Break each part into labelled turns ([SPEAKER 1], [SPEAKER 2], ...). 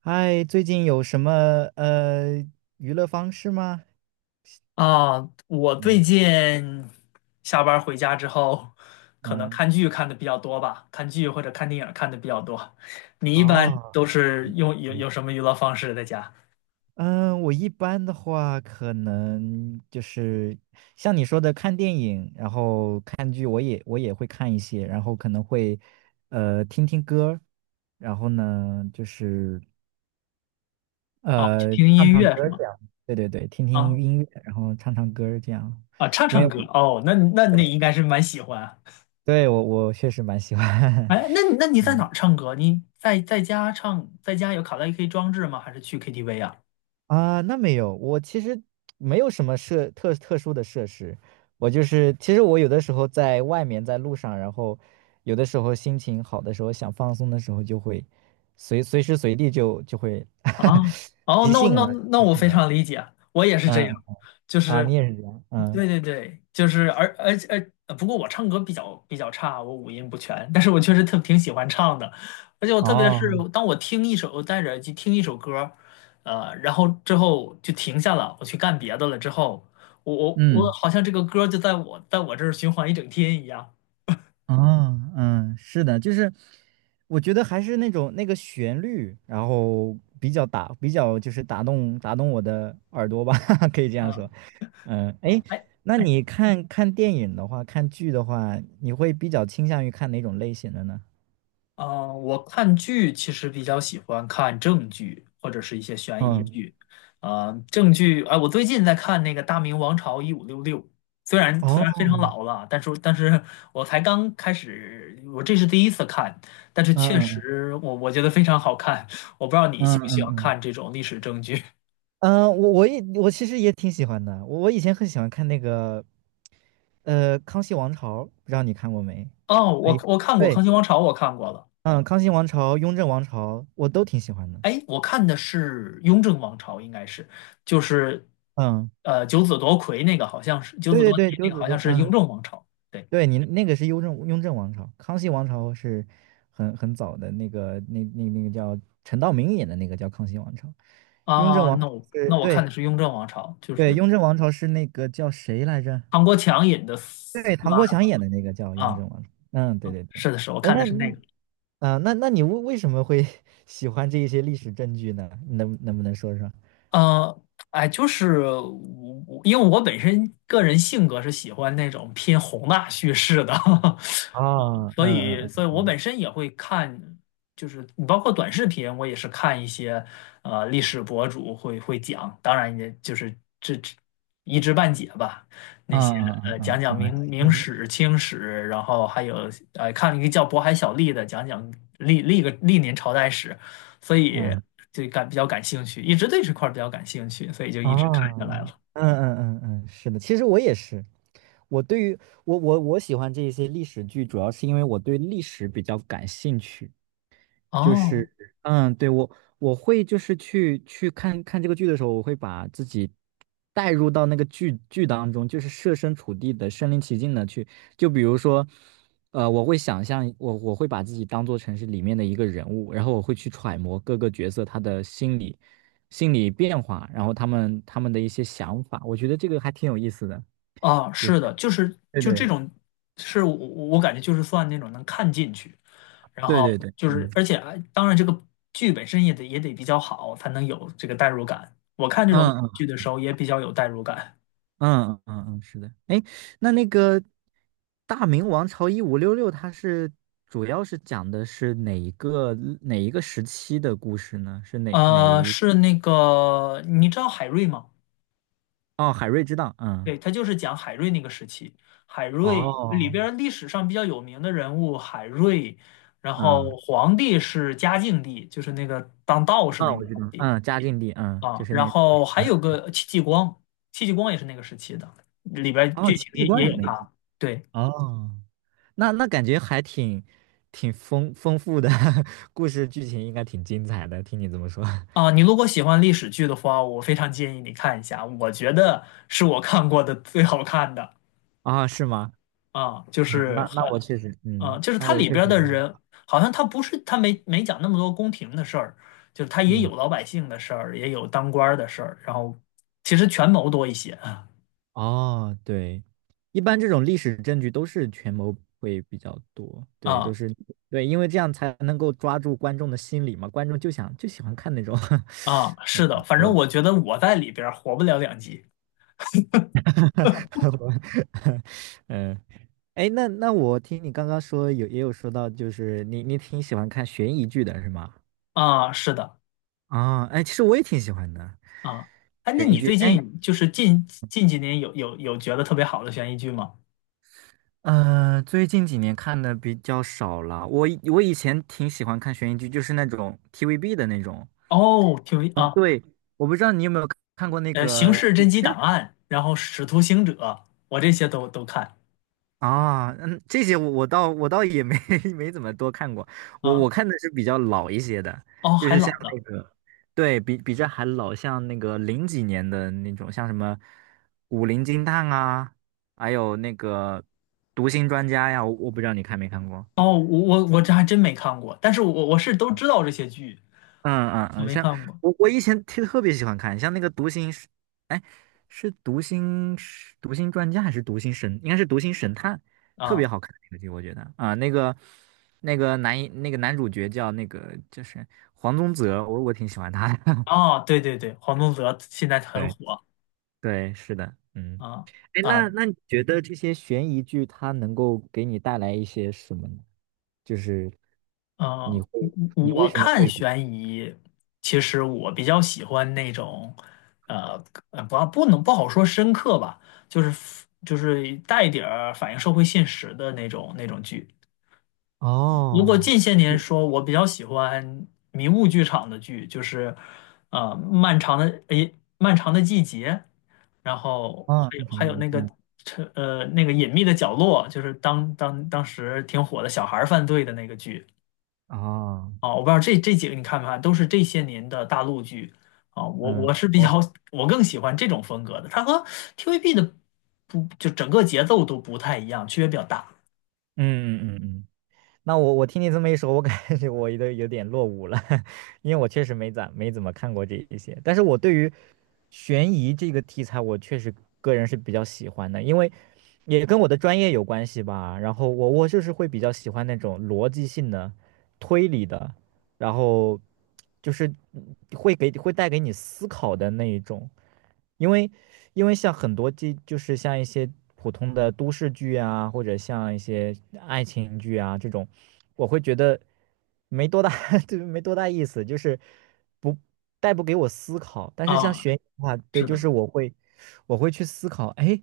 [SPEAKER 1] 嗨，最近有什么呃娱乐方式吗？
[SPEAKER 2] 啊，我最
[SPEAKER 1] 嗯
[SPEAKER 2] 近下班儿回家之后，可能
[SPEAKER 1] 嗯
[SPEAKER 2] 看剧看的比较多吧，看剧或者看电影儿看的比较多。你一般
[SPEAKER 1] 哦，
[SPEAKER 2] 都是
[SPEAKER 1] 嗯，
[SPEAKER 2] 有什么娱乐方式在家？
[SPEAKER 1] 嗯我一般的话，可能就是像你说的看电影，然后看剧，我也会看一些，然后可能会听听歌，然后呢就是
[SPEAKER 2] 啊，听
[SPEAKER 1] 唱
[SPEAKER 2] 音
[SPEAKER 1] 唱
[SPEAKER 2] 乐是
[SPEAKER 1] 歌这
[SPEAKER 2] 吗？
[SPEAKER 1] 样，对对对，听听
[SPEAKER 2] 啊
[SPEAKER 1] 音乐，然后唱唱歌这样，
[SPEAKER 2] 啊，唱
[SPEAKER 1] 因为
[SPEAKER 2] 唱
[SPEAKER 1] 我
[SPEAKER 2] 歌哦，那你
[SPEAKER 1] 对
[SPEAKER 2] 应该是蛮喜欢。
[SPEAKER 1] 对我确实蛮喜欢，
[SPEAKER 2] 哎，那你 在哪
[SPEAKER 1] 嗯。
[SPEAKER 2] 儿唱歌？你在家唱，在家有卡拉 OK 装置吗？还是去 KTV 啊？
[SPEAKER 1] 啊，那没有，我其实没有什么设特殊的设施，我就是其实我有的时候在外面在路上，然后有的时候心情好的时候想放松的时候，就会随时随地就会
[SPEAKER 2] 啊，哦，
[SPEAKER 1] 即
[SPEAKER 2] 那我
[SPEAKER 1] 兴
[SPEAKER 2] 那
[SPEAKER 1] 而
[SPEAKER 2] 那
[SPEAKER 1] 即
[SPEAKER 2] 我
[SPEAKER 1] 兴
[SPEAKER 2] 非
[SPEAKER 1] 而
[SPEAKER 2] 常理解，我也是这
[SPEAKER 1] 嗯
[SPEAKER 2] 样，就
[SPEAKER 1] 啊，你
[SPEAKER 2] 是，
[SPEAKER 1] 也是这样嗯
[SPEAKER 2] 对对对，就是，而且，不过我唱歌比较差，我五音不全，但是我确实特挺喜欢唱的，而且我特别是
[SPEAKER 1] 哦
[SPEAKER 2] 当我听一首，我戴着耳机听一首歌，然后之后就停下了，我去干别的了之后，我
[SPEAKER 1] 嗯
[SPEAKER 2] 好像这个歌就在我这儿循环一整天一样。
[SPEAKER 1] 哦嗯是的，就是我觉得还是那种那个旋律，然后比较打比较就是打动我的耳朵吧，可以这样
[SPEAKER 2] 啊
[SPEAKER 1] 说。嗯，哎，
[SPEAKER 2] 啊，哎。
[SPEAKER 1] 那你
[SPEAKER 2] 嗯
[SPEAKER 1] 看看电影的话，看剧的话，你会比较倾向于看哪种类型的呢？
[SPEAKER 2] 啊，我看剧其实比较喜欢看正剧或者是一些悬疑
[SPEAKER 1] 嗯，
[SPEAKER 2] 剧。啊、正剧，哎、我最近在看那个《大明王朝1566》，虽然非常
[SPEAKER 1] 哦，
[SPEAKER 2] 老了，但是我才刚开始，我这是第一次看，但是
[SPEAKER 1] 嗯
[SPEAKER 2] 确
[SPEAKER 1] 嗯
[SPEAKER 2] 实我觉得非常好看。我不知道你喜
[SPEAKER 1] 嗯
[SPEAKER 2] 不
[SPEAKER 1] 嗯，
[SPEAKER 2] 喜欢
[SPEAKER 1] 嗯
[SPEAKER 2] 看这种历史正剧？
[SPEAKER 1] 嗯，我其实也挺喜欢的，我我以前很喜欢看那个《康熙王朝》，不知道你看过没？
[SPEAKER 2] 哦，
[SPEAKER 1] 还
[SPEAKER 2] 我
[SPEAKER 1] 有
[SPEAKER 2] 我看过《康
[SPEAKER 1] 对，
[SPEAKER 2] 熙王朝》，我看过了。
[SPEAKER 1] 嗯，《康熙王朝》《雍正王朝》我都挺喜欢的。
[SPEAKER 2] 哎，我看的是雍正王朝，应该是就是，
[SPEAKER 1] 嗯，
[SPEAKER 2] 九子夺魁那个好像是九
[SPEAKER 1] 对
[SPEAKER 2] 子
[SPEAKER 1] 对
[SPEAKER 2] 夺嫡
[SPEAKER 1] 对，
[SPEAKER 2] 那
[SPEAKER 1] 九
[SPEAKER 2] 个
[SPEAKER 1] 子
[SPEAKER 2] 好
[SPEAKER 1] 都，
[SPEAKER 2] 像是雍
[SPEAKER 1] 嗯。
[SPEAKER 2] 正王朝。对
[SPEAKER 1] 对你那个是雍正王朝，康熙王朝是很早的那个那个叫陈道明演的那个叫康熙王朝，雍正
[SPEAKER 2] 啊，
[SPEAKER 1] 王朝
[SPEAKER 2] 那我
[SPEAKER 1] 是
[SPEAKER 2] 那我看
[SPEAKER 1] 对
[SPEAKER 2] 的是雍正王朝，就
[SPEAKER 1] 对
[SPEAKER 2] 是
[SPEAKER 1] 雍正王朝是那个叫谁来着？
[SPEAKER 2] 唐国强引的四
[SPEAKER 1] 对，唐国
[SPEAKER 2] 阿
[SPEAKER 1] 强
[SPEAKER 2] 哥。
[SPEAKER 1] 演的那个叫雍
[SPEAKER 2] 啊，
[SPEAKER 1] 正王朝。嗯，对对对。
[SPEAKER 2] 是的是，我
[SPEAKER 1] 哎，
[SPEAKER 2] 看的
[SPEAKER 1] 那
[SPEAKER 2] 是那
[SPEAKER 1] 那
[SPEAKER 2] 个。
[SPEAKER 1] 啊、那那你为什么会 喜欢这一些历史证据呢？能不能说说？
[SPEAKER 2] 呃，哎，就是我因为我本身个人性格是喜欢那种偏宏大叙事的，
[SPEAKER 1] 哦，
[SPEAKER 2] 所
[SPEAKER 1] 嗯
[SPEAKER 2] 以，
[SPEAKER 1] 嗯
[SPEAKER 2] 所以
[SPEAKER 1] 嗯
[SPEAKER 2] 我本身也会看，就是你包括短视频，我也是看一些历史博主会讲，当然也就是这一知半解吧，那
[SPEAKER 1] 嗯
[SPEAKER 2] 些
[SPEAKER 1] 嗯
[SPEAKER 2] 讲
[SPEAKER 1] 嗯
[SPEAKER 2] 讲
[SPEAKER 1] 嗯
[SPEAKER 2] 明
[SPEAKER 1] 嗯
[SPEAKER 2] 明史、清史，然后还有看一个叫渤海小吏的讲讲历年朝代史，所以
[SPEAKER 1] 嗯。
[SPEAKER 2] 就比较感兴趣，一直对这块儿比较感兴趣，所以就一直看
[SPEAKER 1] 啊，
[SPEAKER 2] 下来
[SPEAKER 1] 嗯
[SPEAKER 2] 了。
[SPEAKER 1] 嗯嗯嗯，是的，其实我也是，我对于我喜欢这一些历史剧，主要是因为我对历史比较感兴趣。就
[SPEAKER 2] 哦，
[SPEAKER 1] 是，嗯，对，我我会就是去看看这个剧的时候，我会把自己带入到那个剧当中，就是设身处地的、身临其境的去，就比如说，我会想象我会把自己当做成是里面的一个人物，然后我会去揣摩各个角色他的心理变化，然后他们的一些想法，我觉得这个还挺有意思的，
[SPEAKER 2] 啊，
[SPEAKER 1] 就是
[SPEAKER 2] 是的，就是
[SPEAKER 1] 对
[SPEAKER 2] 就这
[SPEAKER 1] 对
[SPEAKER 2] 种，是我感觉就是算那种能看进去，然
[SPEAKER 1] 对
[SPEAKER 2] 后
[SPEAKER 1] 对对，
[SPEAKER 2] 就
[SPEAKER 1] 嗯
[SPEAKER 2] 是而且哎当然这个剧本身也得比较好，才能有这个代入感。我看这种
[SPEAKER 1] 嗯
[SPEAKER 2] 剧的时候也比较有代入感。
[SPEAKER 1] 嗯嗯嗯，嗯是的。哎，那那个《大明王朝一五六六》，它是主要是讲的是哪一个时期的故事呢？是哪哪一？
[SPEAKER 2] 是那个你知道海瑞吗？
[SPEAKER 1] 哦，海瑞之荡，嗯，
[SPEAKER 2] 对，他就是讲海瑞那个时期，海瑞里
[SPEAKER 1] 哦，
[SPEAKER 2] 边儿历史上比较有名的人物，海瑞，然
[SPEAKER 1] 嗯，
[SPEAKER 2] 后皇帝是嘉靖帝，就是那个当道士
[SPEAKER 1] 啊，
[SPEAKER 2] 那
[SPEAKER 1] 我
[SPEAKER 2] 个
[SPEAKER 1] 知
[SPEAKER 2] 皇
[SPEAKER 1] 道，
[SPEAKER 2] 帝。
[SPEAKER 1] 嗯，嘉靖帝，嗯，就
[SPEAKER 2] 啊，
[SPEAKER 1] 是那
[SPEAKER 2] 然
[SPEAKER 1] 个时
[SPEAKER 2] 后还有个戚继光，戚继光也是那个时期的，里边儿
[SPEAKER 1] 哦，
[SPEAKER 2] 剧
[SPEAKER 1] 戚
[SPEAKER 2] 情
[SPEAKER 1] 继
[SPEAKER 2] 也
[SPEAKER 1] 光
[SPEAKER 2] 也
[SPEAKER 1] 也
[SPEAKER 2] 有
[SPEAKER 1] 可以。
[SPEAKER 2] 他。对
[SPEAKER 1] 哦，那那感觉还挺挺丰富的，故事剧情应该挺精彩的，听你这么说，
[SPEAKER 2] 啊，你如果喜欢历史剧的话，我非常建议你看一下，我觉得是我看过的最好看的。
[SPEAKER 1] 啊，是吗？
[SPEAKER 2] 啊，就
[SPEAKER 1] 嗯，
[SPEAKER 2] 是
[SPEAKER 1] 那
[SPEAKER 2] 很
[SPEAKER 1] 那我确实，
[SPEAKER 2] 啊，
[SPEAKER 1] 嗯，
[SPEAKER 2] 就是
[SPEAKER 1] 那
[SPEAKER 2] 它
[SPEAKER 1] 我
[SPEAKER 2] 里
[SPEAKER 1] 确实，
[SPEAKER 2] 边儿的人，好像他不是他没讲那么多宫廷的事儿，就是他也
[SPEAKER 1] 嗯。
[SPEAKER 2] 有老百姓的事儿，也有当官儿的事儿，然后其实权谋多一些啊。
[SPEAKER 1] 哦，对，一般这种历史证据都是权谋会比较多，对，都
[SPEAKER 2] 啊
[SPEAKER 1] 是对，因为这样才能够抓住观众的心理嘛，观众就想就喜欢看那种，
[SPEAKER 2] 啊，是的，反
[SPEAKER 1] 对
[SPEAKER 2] 正
[SPEAKER 1] 的，
[SPEAKER 2] 我觉得我在里边儿活不了两集。
[SPEAKER 1] 嗯，哎，那那我听你刚刚说有也有说到，就是你挺喜欢看悬疑剧的是吗？
[SPEAKER 2] 啊，是的。
[SPEAKER 1] 啊，哎，其实我也挺喜欢的
[SPEAKER 2] 啊，哎，那
[SPEAKER 1] 悬疑
[SPEAKER 2] 你
[SPEAKER 1] 剧，
[SPEAKER 2] 最
[SPEAKER 1] 哎，
[SPEAKER 2] 近就是近几年有觉得特别好的悬疑剧吗？
[SPEAKER 1] 最近几年看的比较少了，我以前挺喜欢看悬疑剧，就是那种 TVB 的那种。
[SPEAKER 2] 哦，挺有意啊，
[SPEAKER 1] 我不知道你有没有看过那
[SPEAKER 2] 刑
[SPEAKER 1] 个
[SPEAKER 2] 事
[SPEAKER 1] 影
[SPEAKER 2] 侦缉
[SPEAKER 1] 视
[SPEAKER 2] 档案》，然后《使徒行者》，我这些都看。
[SPEAKER 1] 啊，嗯，这些我倒也没 没怎么多看过，我我
[SPEAKER 2] 啊，
[SPEAKER 1] 看的是比较老一些的，
[SPEAKER 2] 哦，
[SPEAKER 1] 就
[SPEAKER 2] 还
[SPEAKER 1] 是像
[SPEAKER 2] 老呢。
[SPEAKER 1] 那个，对比这还老，像那个零几年的那种，像什么《古灵精探》啊，还有那个《读心专家》呀，我我不知道你看没看过
[SPEAKER 2] 哦，我这还真没看过，但是我是都知道这些剧，
[SPEAKER 1] 嗯嗯
[SPEAKER 2] 我
[SPEAKER 1] 嗯，
[SPEAKER 2] 没
[SPEAKER 1] 像
[SPEAKER 2] 看过。
[SPEAKER 1] 我我以前特别喜欢看，像那个《读心》是，哎，是《读心》是读心专家》还是《读心神》？应该是《读心神探》，特别
[SPEAKER 2] 啊
[SPEAKER 1] 好看那个剧，我觉得啊，那个那个男一那个男主角叫那个就是黄宗泽，我挺喜欢他的。
[SPEAKER 2] 啊，对对对，黄宗泽现在很
[SPEAKER 1] 对
[SPEAKER 2] 火。
[SPEAKER 1] 对，是的，嗯，
[SPEAKER 2] 啊
[SPEAKER 1] 哎，那
[SPEAKER 2] 啊
[SPEAKER 1] 那你觉得这些悬疑剧它能够给你带来一些什么呢？就是
[SPEAKER 2] 啊！
[SPEAKER 1] 你
[SPEAKER 2] 我
[SPEAKER 1] 会你为
[SPEAKER 2] 我
[SPEAKER 1] 什么
[SPEAKER 2] 看
[SPEAKER 1] 会
[SPEAKER 2] 悬疑，其实我比较喜欢那种，呃不能不好说深刻吧，就是带一点儿反映社会现实的那种剧。如果
[SPEAKER 1] 哦
[SPEAKER 2] 近些年说，我比较喜欢迷雾剧场的剧，就是漫长的季节，然后
[SPEAKER 1] 哦，
[SPEAKER 2] 还
[SPEAKER 1] 那
[SPEAKER 2] 有
[SPEAKER 1] 可
[SPEAKER 2] 还
[SPEAKER 1] 能
[SPEAKER 2] 有
[SPEAKER 1] 也
[SPEAKER 2] 那个
[SPEAKER 1] 嗯。
[SPEAKER 2] 呃那个隐秘的角落，就是当时挺火的小孩儿犯罪的那个剧。
[SPEAKER 1] 哦，
[SPEAKER 2] 啊，我不知道这几个你看没看，都是这些年的大陆剧。啊，我
[SPEAKER 1] 嗯，
[SPEAKER 2] 是比
[SPEAKER 1] 我，
[SPEAKER 2] 较，我更喜欢这种风格的，它和 TVB 的不就整个节奏都不太一样，区别比较大。
[SPEAKER 1] 嗯嗯嗯嗯，那我我听你这么一说，我感觉我都有点落伍了，因为我确实没怎么看过这一些，但是我对于悬疑这个题材，我确实个人是比较喜欢的，因为也跟我的专业有关系吧。然后我就是会比较喜欢那种逻辑性的、推理的。然后就是嗯会给会带给你思考的那一种，因为因为像很多这就是像一些普通的都市剧啊，或者像一些爱情剧啊这种，我会觉得没多大，就是没多大意思，就是不带不给我思考。但是像
[SPEAKER 2] 啊，
[SPEAKER 1] 悬疑的话，对，
[SPEAKER 2] 是
[SPEAKER 1] 就
[SPEAKER 2] 的，
[SPEAKER 1] 是我会去思考，哎，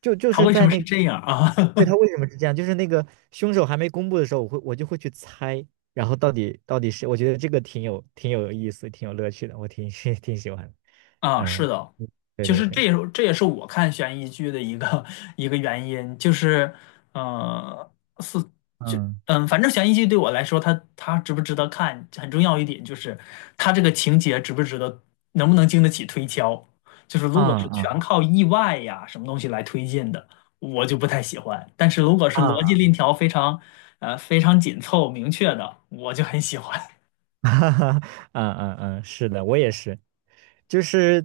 [SPEAKER 2] 它
[SPEAKER 1] 是
[SPEAKER 2] 为什
[SPEAKER 1] 在
[SPEAKER 2] 么是
[SPEAKER 1] 那。
[SPEAKER 2] 这样啊？
[SPEAKER 1] 对，他为什么是这样？就是那个凶手还没公布的时候，我就会去猜，然后到底是，我觉得这个挺有意思，挺有乐趣的，我挺 挺喜欢的。
[SPEAKER 2] 啊，是
[SPEAKER 1] 嗯，
[SPEAKER 2] 的，
[SPEAKER 1] 对
[SPEAKER 2] 其
[SPEAKER 1] 对
[SPEAKER 2] 实
[SPEAKER 1] 对，
[SPEAKER 2] 这也是我看悬疑剧的一个 一个原因，就是，呃，是就
[SPEAKER 1] 嗯
[SPEAKER 2] 反正悬疑剧对我来说，它值不值得看，很重要一点就是它这个情节值不值得，能不能经得起推敲。就是如果
[SPEAKER 1] 啊嗯
[SPEAKER 2] 是全
[SPEAKER 1] 啊
[SPEAKER 2] 靠意外呀什么东西来推进的，我就不太喜欢。但是如果是逻辑
[SPEAKER 1] 啊，
[SPEAKER 2] 链条非常非常紧凑明确的，我就很喜欢。
[SPEAKER 1] 哈哈，嗯嗯嗯，是的，我也是，就是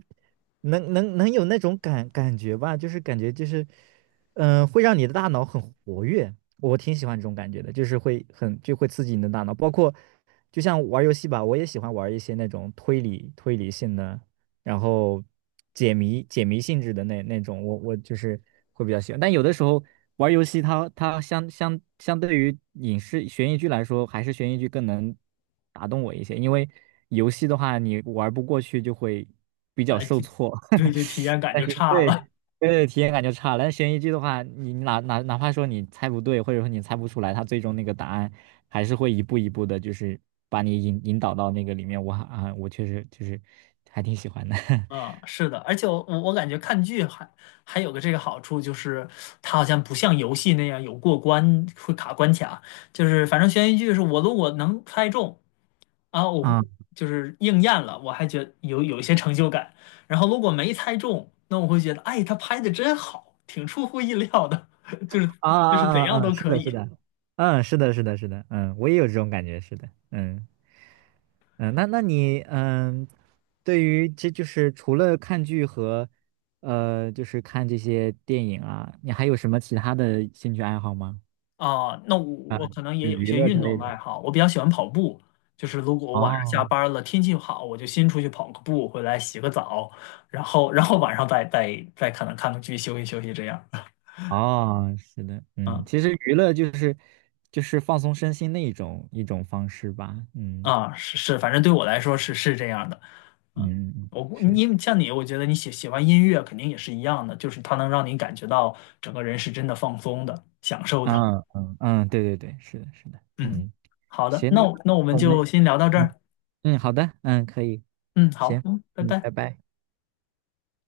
[SPEAKER 1] 能有那种感感觉吧，就是感觉就是，嗯、会让你的大脑很活跃，我挺喜欢这种感觉的，就是会很就会刺激你的大脑，包括就像玩游戏吧，我也喜欢玩一些那种推理性的。然后解谜性质的那那种，我我就是会比较喜欢。但有的时候玩游戏它，它相对于影视悬疑剧来说，还是悬疑剧更能打动我一些，因为游戏的话，你玩不过去就会比较
[SPEAKER 2] 哎，
[SPEAKER 1] 受
[SPEAKER 2] 就，
[SPEAKER 1] 挫。
[SPEAKER 2] 对，就体 验感
[SPEAKER 1] 但
[SPEAKER 2] 就
[SPEAKER 1] 是
[SPEAKER 2] 差
[SPEAKER 1] 对
[SPEAKER 2] 了。
[SPEAKER 1] 对对体验感就差了。但悬疑剧的话，你哪怕说你猜不对，或者说你猜不出来，它最终那个答案还是会一步一步的，就是把你引导到那个里面。我啊，我确实就是还挺喜欢的。
[SPEAKER 2] 嗯，是的，而且我感觉看剧还有个这个好处，就是它好像不像游戏那样有过关会卡关卡，就是反正悬疑剧是我如果能猜中啊，我会
[SPEAKER 1] 啊
[SPEAKER 2] 就是应验了，我还觉得有一些成就感。然后如果没猜中，那我会觉得，哎，他拍的真好，挺出乎意料的，就是
[SPEAKER 1] 啊
[SPEAKER 2] 就是怎
[SPEAKER 1] 啊啊
[SPEAKER 2] 样
[SPEAKER 1] 啊！
[SPEAKER 2] 都
[SPEAKER 1] 是
[SPEAKER 2] 可
[SPEAKER 1] 的，是
[SPEAKER 2] 以。
[SPEAKER 1] 的，嗯，是的，是的，是的，嗯，我也有这种感觉，是的，嗯嗯，那那你嗯，对于这就是除了看剧和就是看这些电影啊，你还有什么其他的兴趣爱好吗？
[SPEAKER 2] 啊，那我
[SPEAKER 1] 啊，
[SPEAKER 2] 我可能也
[SPEAKER 1] 就
[SPEAKER 2] 有一
[SPEAKER 1] 娱
[SPEAKER 2] 些
[SPEAKER 1] 乐之
[SPEAKER 2] 运
[SPEAKER 1] 类
[SPEAKER 2] 动的爱
[SPEAKER 1] 的。
[SPEAKER 2] 好，我比较喜欢跑步。就是如果我晚上下
[SPEAKER 1] 哦
[SPEAKER 2] 班了，天气好，我就先出去跑个步，回来洗个澡，然后晚上再可能看个剧，休息休息这样。
[SPEAKER 1] 哦，是的，嗯，
[SPEAKER 2] 嗯
[SPEAKER 1] 其实娱乐就是就是放松身心的一种方式吧，嗯
[SPEAKER 2] 啊，是是，反正对我来说是这样的。嗯，
[SPEAKER 1] 嗯嗯，
[SPEAKER 2] 我估
[SPEAKER 1] 是，
[SPEAKER 2] 你因为像你，我觉得你喜欢音乐肯定也是一样的，就是它能让你感觉到整个人是真的放松的、享受的。
[SPEAKER 1] 嗯嗯嗯，对对对，是的，是的，
[SPEAKER 2] 嗯，
[SPEAKER 1] 嗯，
[SPEAKER 2] 好的，
[SPEAKER 1] 行，
[SPEAKER 2] 那
[SPEAKER 1] 那
[SPEAKER 2] 我那我们
[SPEAKER 1] 我们，
[SPEAKER 2] 就先聊到这
[SPEAKER 1] 嗯
[SPEAKER 2] 儿。
[SPEAKER 1] 嗯，好的，嗯，可以，
[SPEAKER 2] 嗯，好，
[SPEAKER 1] 行，
[SPEAKER 2] 嗯，拜
[SPEAKER 1] 嗯，拜
[SPEAKER 2] 拜。
[SPEAKER 1] 拜。